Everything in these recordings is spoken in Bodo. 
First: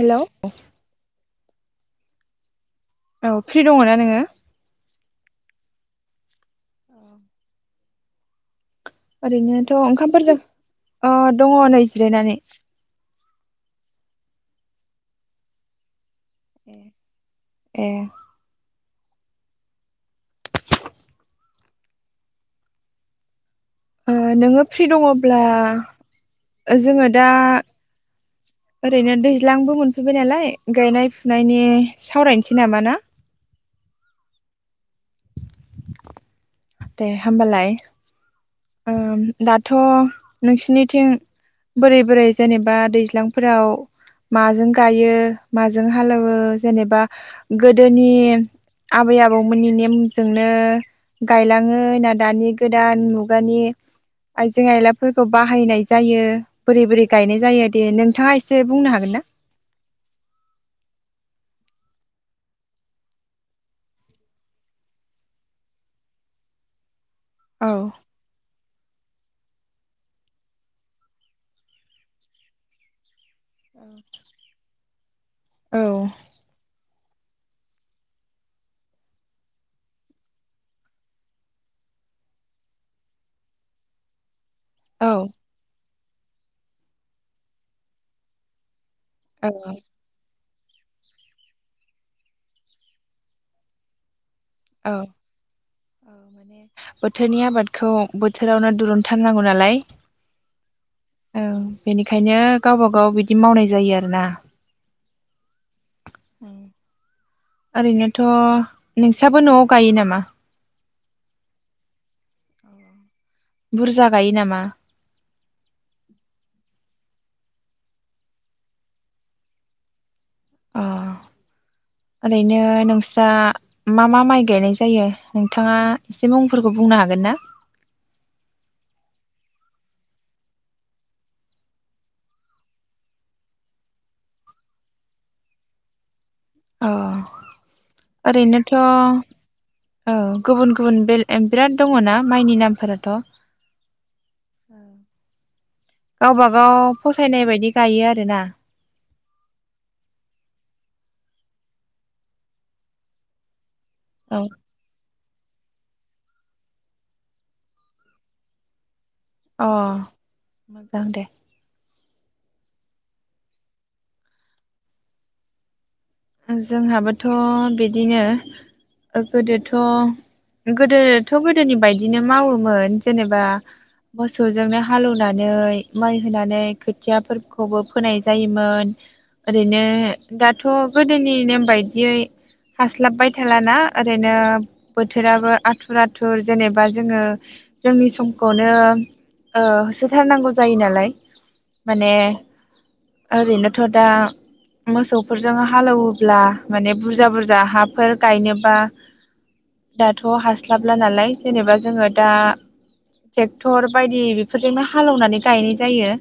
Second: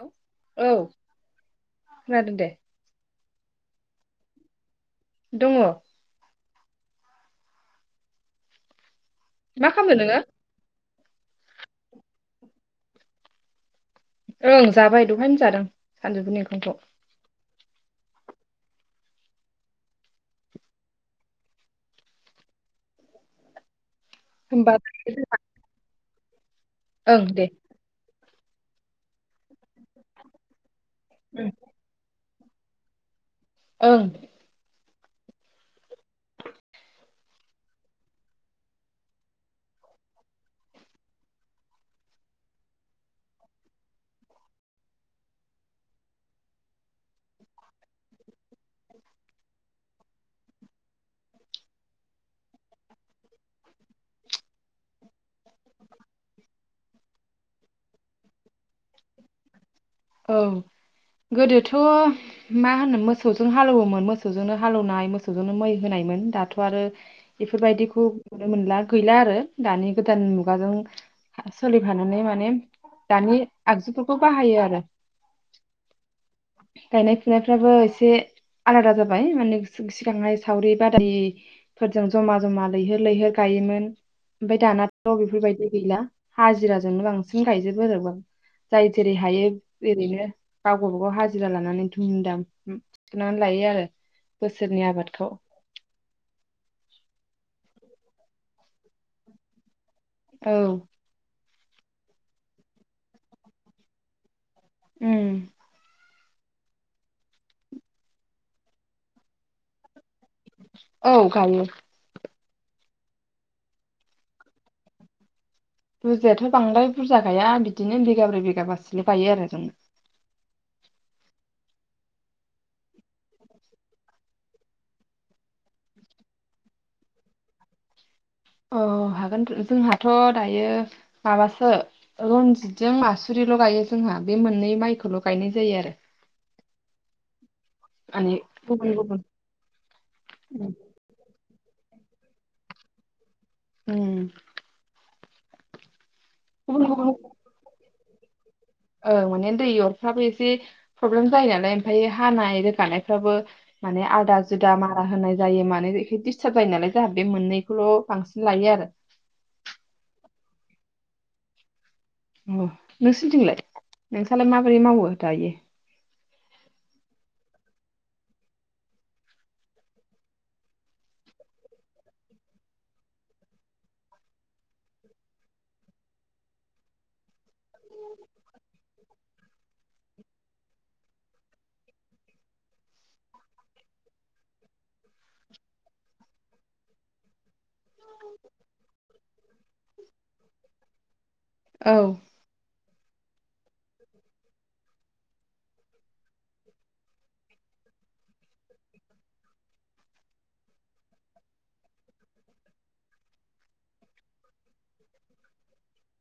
औ खोनादों दे औ फ्रि दङना नोङो दङ औ मा ओरैनोथ' खालामदों नोङो ओंखामफोर जा अ दङ नै जिरायनानै ओं जाबाय दहायनो जादों सानजौफुनि ओंखामखौ ए ओ नोङो होमबा फ्रि दङब्ला जोङो ओं दा दे ओरैनो दैज्लांबो मोनफैबाय नालाय। गायनाय फुनायनि सावरायनोसै नामा ना। ओं। दे होमबालाय ओ दाथ' नोंसिनिथिं बोरै बोरै जेनेबा दैज्लांफोराव माजों गायो माजों हालेवो जेनेबा गोदोनि आबै आबौमोननि नेमजोंनो गायलाङो ना दानि गोदान मुग गानि आइजें आइलाफोरखौ बाहायनाय जायो बोरै बोरै गायनाय जायो दे नोंथाङा एसे बुंनो हागोन ना? औ गोदोथ' मा होनो मोसौजों हालेवोमोन मोसौजोंनो हालौवनाय मोसौजोंनो मै होनायमोन दाथ' आरो औ बेफोरबायदिखौ नुनो मोनला गैला आरो। दानि गोदान मुगाजों सलि फानानानै माने दानि आगजुफोरखौ बाहायो आरो। औ। गायनाय फुनायफ्राबो एसे आलादा जाबाय माने सि-सिगांहाय सावरि बादालि फोरजों जमा जमा लैहोर लैहोर गायोमोन। ओमफाय औ दानाथ' बेफोरबायदि गैला। हाजिराजोंनो बांसिन गायजोबो आरो बाम। जाय जेरै हायो नो गावबा गाव हाजिरा लानानै धुम दाम [unintelligible] लायो आरो। बोसोरनि औ आबादखौ बोथोरनि आबाद खौ बोथोरावनो दुरुनथारनांगौ नालाय। औ। औ बेनिखायनो गावबा गाव बिदि मावनाय जायो आरोना। उ। उम। ओरैनोथ' नोंसाबो न'आव गायो नामा? औ गायो। बुरजा गायो नामा? बुरजायाथ' बांद्राय बुरजा गाया बिदिनो बिगाब्रै बिगाबासोल' गायो आरो जों। अ ओरैनो नोंस्रा मा मा माइ गायनाय जायो नोंथाङा एसे मुंफोरखौ बुंनो हागोन ना? औ हागोन जोंहाथ' दायो माबासो रनजितजों मासुरिल' गायो जोंहा बे मोननै माइखौल' गायनाय जायो आरो। अ। माने ओरैनोथ' गुबुन गुबुन ओ गुबुन गुबुन बेल एम बिराद दङ' ना माइनि नामफोराथ'? औ। उम गावबा गुबुन गाव गुबुन फसायनाय बायदि गायो आरोना? औ माने दै अरफ्राबो एसे प्रब्लेम जायो नालाय ओमफ्राय हानाय रोगानायफ्राबो माने आदा औ जुदा मारा होनाय जायो मानो बे डिस्टार्ब जायो नालाय जाहाते बे मोननैखौल' बांसिन लायो आरो। अ मोजां दे। अ नों सिथिंलाय नोंसालाय माबोरै मावो दायो? ओं जोंहाबोथ' बिदिनो गोदोथ' गोदोथ' गोदोनि बायदिनो मावोमोन जेनेबा मोसौजोंनो हालेवनानै माइ होनानै खोथियाफोरखौबो फोनाय जायोमोन ओरैनो दाथ' गोदोनि नेम बायदियै हास्लाबबाय थालाना ओरैनो बोथोराबो आथुर आथुर जेनेबा जोङो जोंनि समखौनो ओ होसोथारनांगौ जायो नालाय। औ माने ओं ओरैनोथ' दा मोसौफोरजों हालौवोब्ला माने बुरजा बुरजा हाफोर गायनोबा दाथ' हास्लाबला नालाय जेनेबा जोङो दा ट्रेक्टर बायदि बेफोरजोंनो हालेवनानै गायनाय जायो।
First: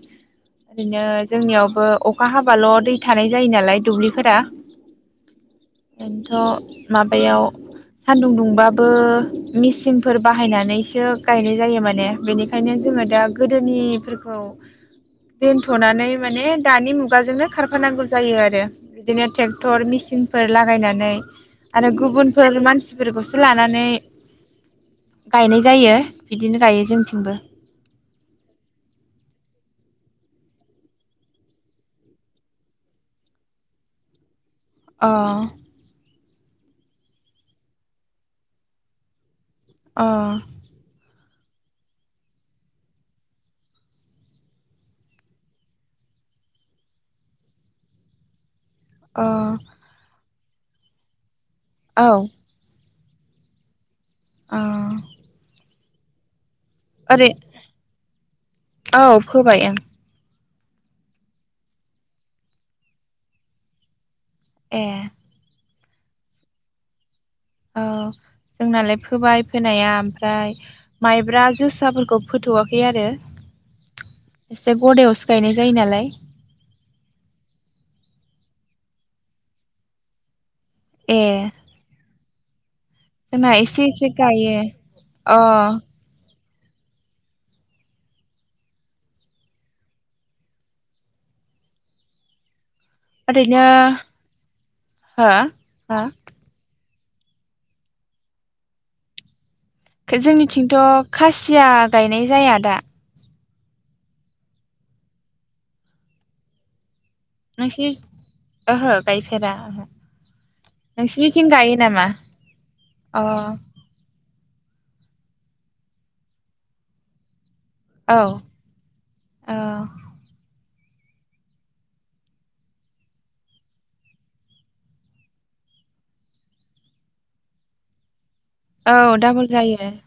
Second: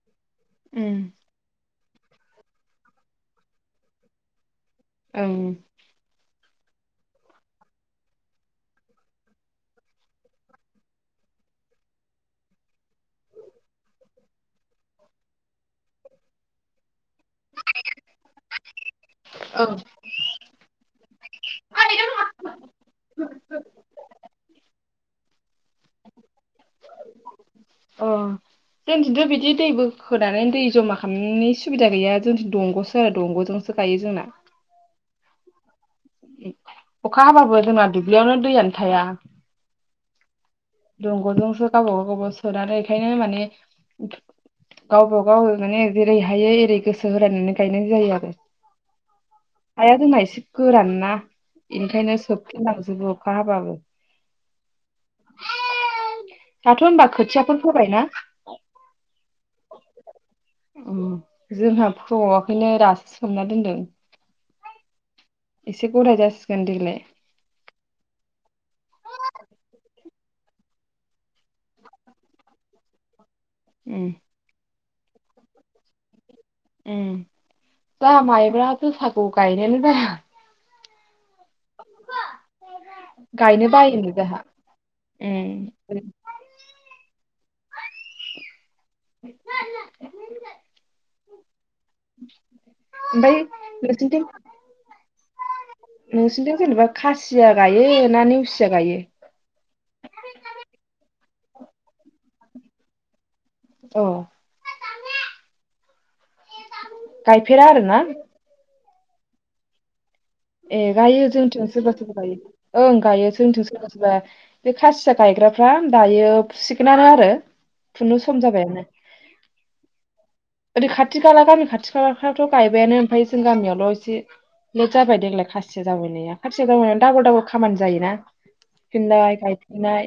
ओरैनो जोंनियाव बो अखा हाबाल' दै थानाय जायो नालाय दुब्लि फोरा। ओं बेनथ' माबायाव सान्दुं दुंबाबो मेचिनफोर बाहायनानैसो गायनाय जायो माने बेनिखायनो जोङो दा गोदोनिफोरखौ दोनथ'नानै माने दानि मुगाजोंनो खारफानांगौ जायो आरो। बिदिनो ओं टेक्टर मेसिन फोर लागायनानै आरो गुबुनफोर मानसिफोरखौसो लानानै गायनाय जायो बिदिनो गायो जोंथिंबो जोंथिथ बिदि दै बोखोनानै दै जमा खालामनायनि सुबिदा गैया जों दंगसो आरो दंगजोंसो गायो जोंना अ अखा हाबाबो जोंना दुब्लियावनो दैयानो थाया अ दंगजोंसो गावब गाव गावाव सोनानै बेखायनो माने गावब गाव माने जेरै हायो एरै गोसो होलायनानै गायनाय जायो आरो अ हाया जोंना एसे गोरान ना औ ओंखायनो सोबथनांजोबो अखाहाबाबो अ दाथ होनबा ओरै खोथियाफोर फोबायना औ फोबाय ओं [inaudible] ओम जोंहा फबावाखायनो दासो सोमना दोनदों ए एसे गदाय जासिगोन देग्लाय औ जोंनालाय फोबाय फोनाया ओमफ्राय माइब्रा जोसाफोरखौ फोथवाखै आरो ओम एसे गदायावसो गायनाय जायो नालाय ओम जोंहा माइब्रा जोसाखौ गायनायानो जाया ए जोंना गायनो एसे एसे बायोनो जाहा गायो अ ओमफ्राय [unintelligible] [unintelligible] ओमफाय ओरैनो नोंसिनिथिं हो हो नोंसिनिथिं जेनेबा खासिया गायो ना नेवसिया गायो? खो जोंनिथिंथ खासिया गायनाय जाया दा। औ [inaudible] गायफेरा आरो नोंसिनि ना? ओहो गायफेरा ओहो। ए गायो नोंसिनिथिं जोंथि गायो सोरबा नामा सोरबा गायो ओं अ गायो जोंथि सोरबा सोरबा खासिया गायग्राफ्रा दायो फुसिगोनानो आरो फुनो औ सम जाबायानो। औ ओरै खाथि खाला गामि खाथि खालाफ्रावथ गायबायानो ओमफ्राय जों गामियावल' एसे लेट जाबाय देग्लाय खासिया जावैनाया खासिया जावैनाय दाबल दाबल खामानि जायोना। औ फुफिननाय डाबल जायो। गायफिननाय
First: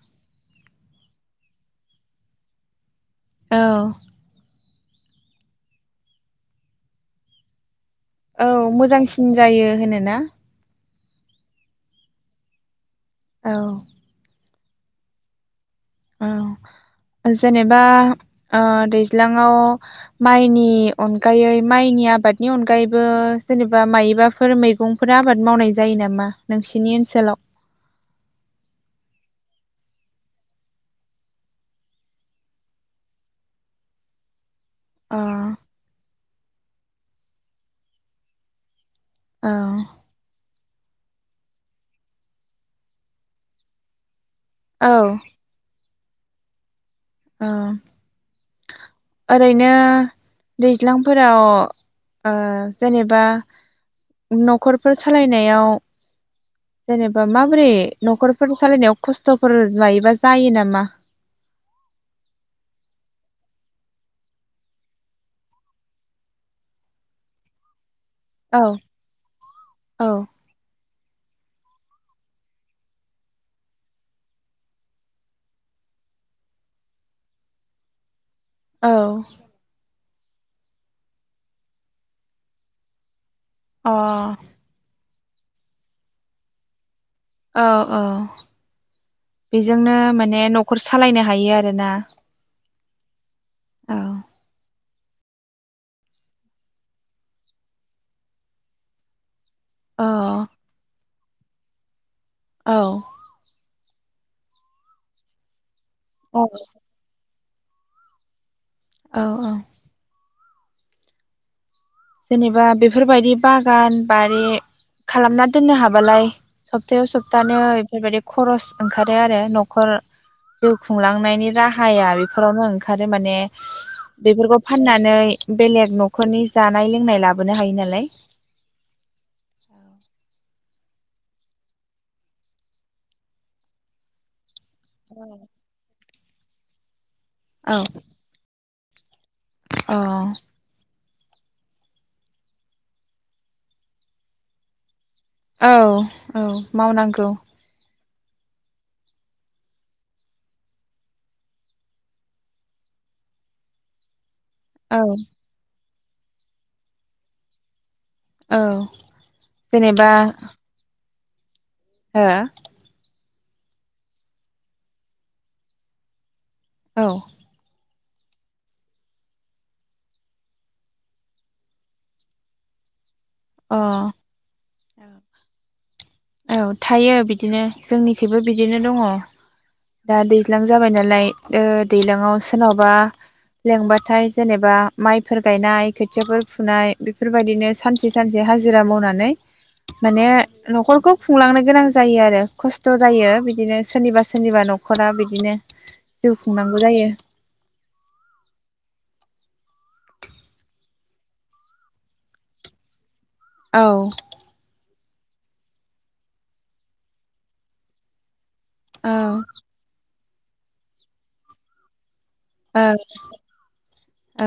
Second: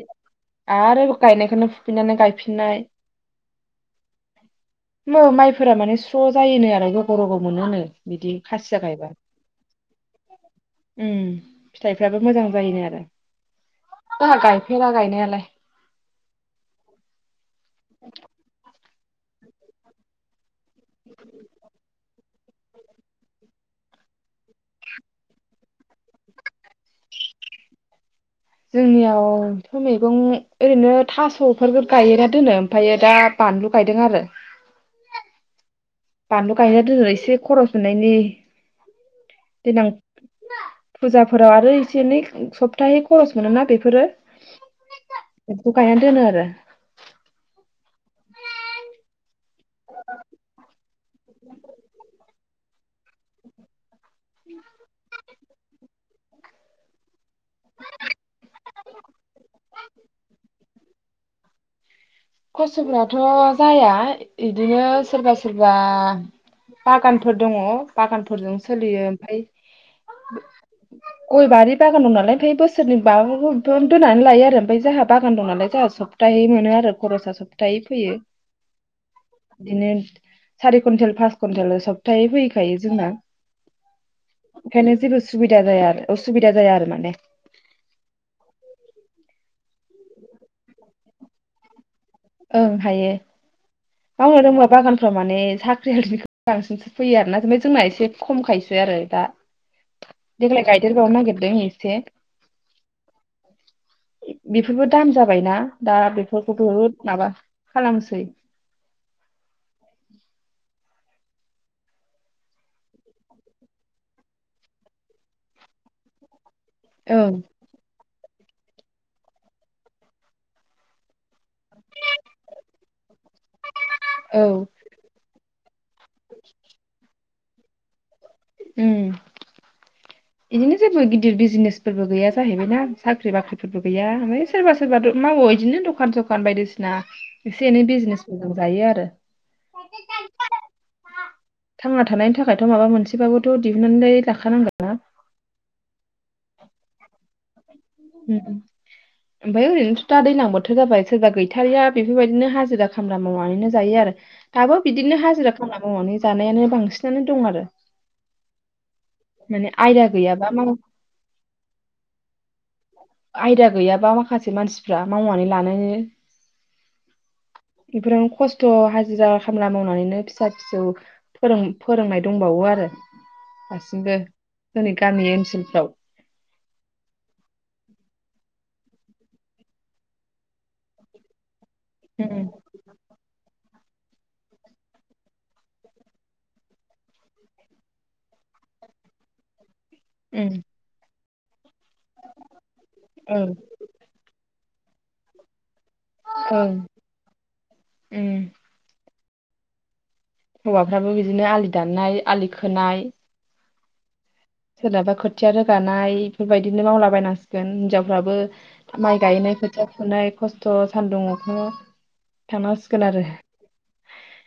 आरो गायनायखौनो फुफिननानै गायफिननाय औ मो माइफोरा माने स्र' जायोनो आरो रग' रग' मोनोनो। बिदि औ खासिया गायबा मोजांसिन जायो होनोना? उम फिथाइफ्राबो मोजां जायोनो आरो। औ। जोंहा गायफेरा गायनायालाय। औ जेनेबा ओ दैज ज्लाङाव माइनि नि अनगायै माइनि आबाद नि अनगायैबो जेनेबा मायबाफोर मैगंफोर आबाद मावनाय जायो नामा नोंसिनि ओनसोलाव? जोंनियावथ' मैगं ओरैनो थास'फोरबो गायो दोनो ओमफायो दा बानलु गायदों आरो। अ बानलु गायना दोनो एसे खरस मोननायनि। औ देनां फुजाफोराव आरो एसे एनै सप्ताहै खरस मोनोना बेफोरो। औ। गायनान दोनो आरो। औ ओरैनो दैज ज्लांफोराव ओ जेनेबा न'खरफोर सालायनायाव जेनेबा माबोरै न'खरफोर सालायनायाव खस्थ'फोर मायोबा जायो नामा? खस्थ'फ्राथ' जाया इदिनो सोरबा सोरबा बागानफोर दङ बागानफोरजों औ सोलियो ओमफाय औ गय बारि बागान दं नालाय ओमफफ्राय बोसोरनि माब दोननानै लायो आरो ओमफफ्राय जोंहा बागान दं नालाय जोंहा सप्ताहै मोनो आरो खरसाआ सप्तै फैयो औ दिनो सारि कुवन्टेल पास कुवन्टेल सब्थायै फैखायो जोंना अ ओंखायनो जेबो सुबिदा जाया आरो असुबिदा जाया आरो माने औ औ बेजोंनो माने न'खर सालायनो हायो आरोना ओं हायो औ मावनो रोंबा बागान माने साख्रि हिखौ बांसिनसो फैयो आरोना जाय जोंना एसे खमखायोसो आरो दा औ बेेदलाय गायदेर गाव न गेल दों एसे। औ। बेफोरबो दाम जाबायना? दा औ बिफोरखौथ' [unintelligible] खालामसै। औ औ। जेनेबा बेफोरबायदि बागान बारि खालामना दोननो हाबालाय सप्तायाव ओं सप्तानो बेफोरबायदि खरस ओंखारो आरो न'खर जिउ खुंलांनायनि राहाया बेफोरावनो ओंखारो माने औ बेफोरखौ फाननानै बेलेग न' ख'रनि जानाय लोंनाय लाबोनो हायो नालाय उम। औ। बिदिनो जेबो गिदिर बिजनेसफोरबो गैया जाहैबाय ना साख्रि बाख्रिफोरबो गैया ओम सोरबा सोरबाथ' मावो बिदिनो दखान सख खान बायदिसिना एसे औ एनै बिजनेस फोरजों जायो आरो। दो। औ। थांना थानायनि थाखायथ' माबा मोनसेबाबोथ' दिहुननानैनानै लाखानांगोन। हो? औ औ मावनांगौ। उम उम ओमफ्राय ओरैनोथ' दा दैजलां बोथोर जाबाय सोरबा गैथारिया बेफोरबायदिनो हाजिरा खामला मावनानैनो जायो आरो। थाबो औ बिदिनो हाजिरा खोमा मावनानै जानायानो बांसिनानो दं आरो। औ। माने आयदा गैयाबा माव हा? आयदा गैयाबा माखासे मानसिफ्रा मावनानै लानो औ। बेफोरावनो खस्थ' हाजिरा खामला मावनानैनो फिसा फिसौ फोरों फोरोंनाय दंबावो आरो। अ दासिमबो जोंनि गामि ओनसोलफ्राव। औ थायो बिदिनो जोंनिखैबो बिदिनो दङ। दा दैज्लां जाबाय नालाय। ओ दैलांआव उम सोरनावबा लेंबाथाय जेनेबा माइफोर गायनाय खोथियाफोर फुनाय बेफोरबायदिनो सानसे सानसे हाजिरा मावनानै माने उम न'खरखौ खुंलांनो गोनांज जायो आरो खस्थ' जायो ओं बिदिनो सोरनिबा [unintelligible] न'खरा बिदिनो जिउ ओं खुंनांगौ जायो उम हौवाफ्राबो बिदिनो आलि दाननाय आलि खोनाय औ सोरनाबा खोथिया रोगानाय इफोरबायदिनो मावलाबायनांसिगोन हिनजावफ्राबो औ माइ गायनाय खोथिया फुनाय खस्थ' सान्दुं अखायाव औ थांनांसिगोन आरो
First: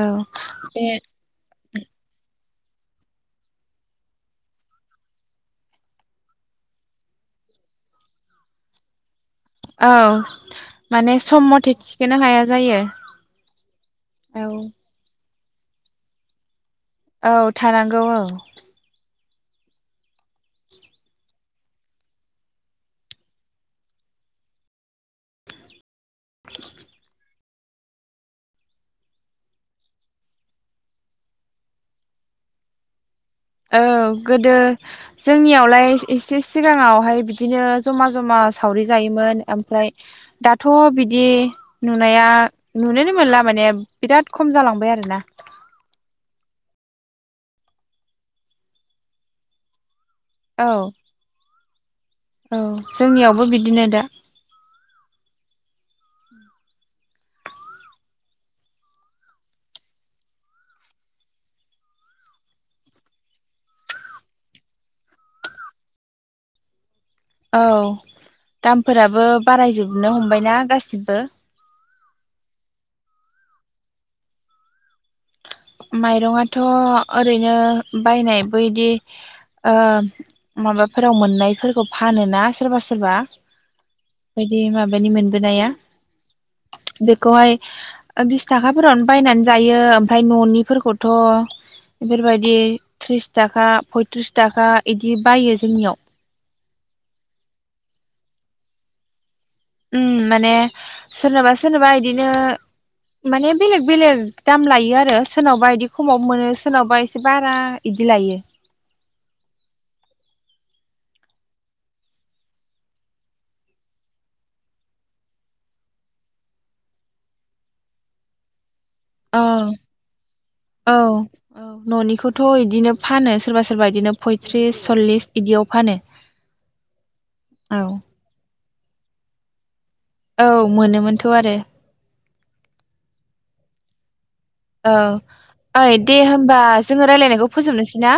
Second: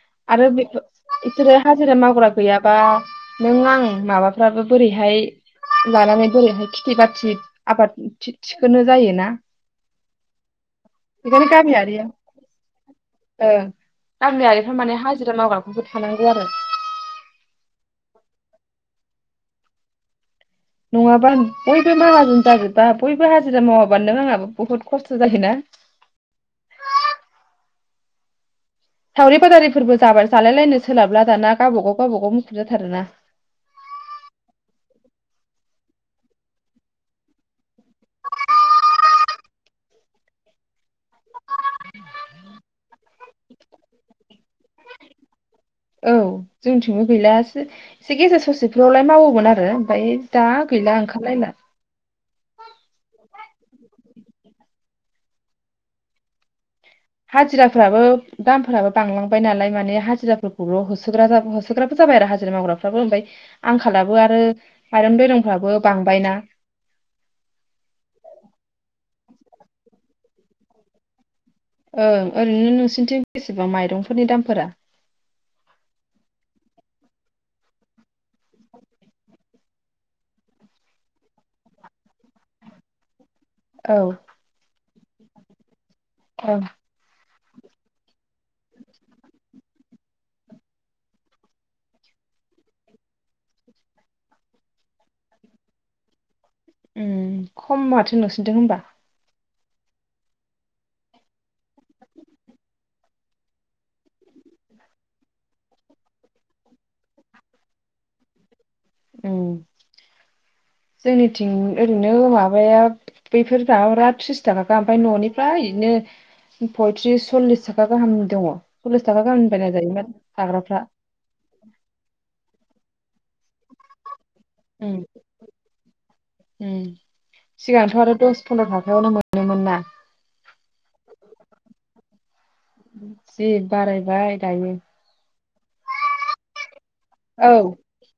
औ आरो बेफो बे बिसोरो हाजिरा मावग्रा गैयाबा नों आं माबाफ्राबो बोरैहाय लानानै बोरैहाय खिथि बाथि आबाद थि थिखोनो जायोना औ माने बेखायनो सम मथे गामियारिया थिखोनो हाया जायो ओं औ गामियारिफ्रा [unintelligible] मावग्राफोरबो थानांगौ आरो औ थानांगौ औ नङाबा बयबो माहाजोन जाजोबबा बयबो हाजिरा मावाबा नों आंहाबो बुहुत खस्थ' जायोना। [inaudible] सावरि बादारिफोरबो जाबाय जालायलायनो सोलाबला दाना गावबागाव गावबागाव मुखुब जाथारोना औ गोदो जोंनियावलाय एसे सिगाङावहाय बिदिनो जमा जमा सावरि जायोमोन ओमफ्राय दाथ' बिदि नुनाया नुनोनो मोनला माने बिराद खम जालांबाय आरोना औ जोंनिथिंबो गैला एसे गेजेर ससेफोरावलाय मावोमोन आरो ओमफ्राय दा औ गैला ओंखारलायला औ जोंनियावबो बिदिनो दा हाजिराफ्राबो दामफोराबो बांलांबाय नालाय माने हाजिराफोरखौल' होसोग्रा जाब होसोग्राबो जाबाय आरो हाजिरा मावग्राफ्राबो ओमफ्राय आंखालाबो आरो माइरं दैरंफ्राबो बांबायना औ दामफोराबो बारायजोबनो हमबायना गासिबो ओं ओरैनो नोंसोरनिथिं बेसेबां माइरंफोरनि दामफोरा? माइरङाथ' ओरैनो बायनाय बैदि ओ माबाफोराव मोननायफोरखौ फानोना सोरबा सोरबा। औ बैदि माब बैनि मोनबोनाया। औ खौहाय बिस थाखाफोरावनो बायनानै जायो आमफ्राय न'निफोरखौथ' बेफोरबायदि थ्रिस थाखा पयथ्रिस थाखा इदि बायो जोंनियाव। ओ खम माथो नोंसिनिथिं होमबा। ओम माने सोरनोबा सोरनोबा इदिनो माने बेलेग बेलेग दाम लायो आरो सोरनावबा इदि खमाव मोनो सोरनावबा एसे बारा इदि लायो। ओम जोंनिथिं ओरैनो माबाया बैफोर माबाफ्रा थ्रिस थाखा गाहाम ओमफ्राय न'निफ्रा इदिनो पयथ्रिस सल्लिस थाखा गाहाम दङ। सल्लिस थाखा औ गाहामनि बायना जायोमोन जाग्राफ्रा औ औ न'निखौथ' बिदिनो फानो सोरबा सोरबा बिदिनो फयथ्रिस उम सल्लिस बिदियाव फानो उम औ। सिगांथ' आरो दस फन्द्र' थाखायावनो मोनोमोन ना। औ मोनोमोनथ' आरो। जि बारायबाय। दायो औ ओइ दे होमबा जोङो रायजलायनायखौ औ फोजोबनोसै ना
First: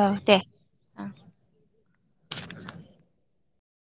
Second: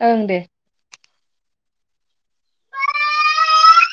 औ दे। [inaudible]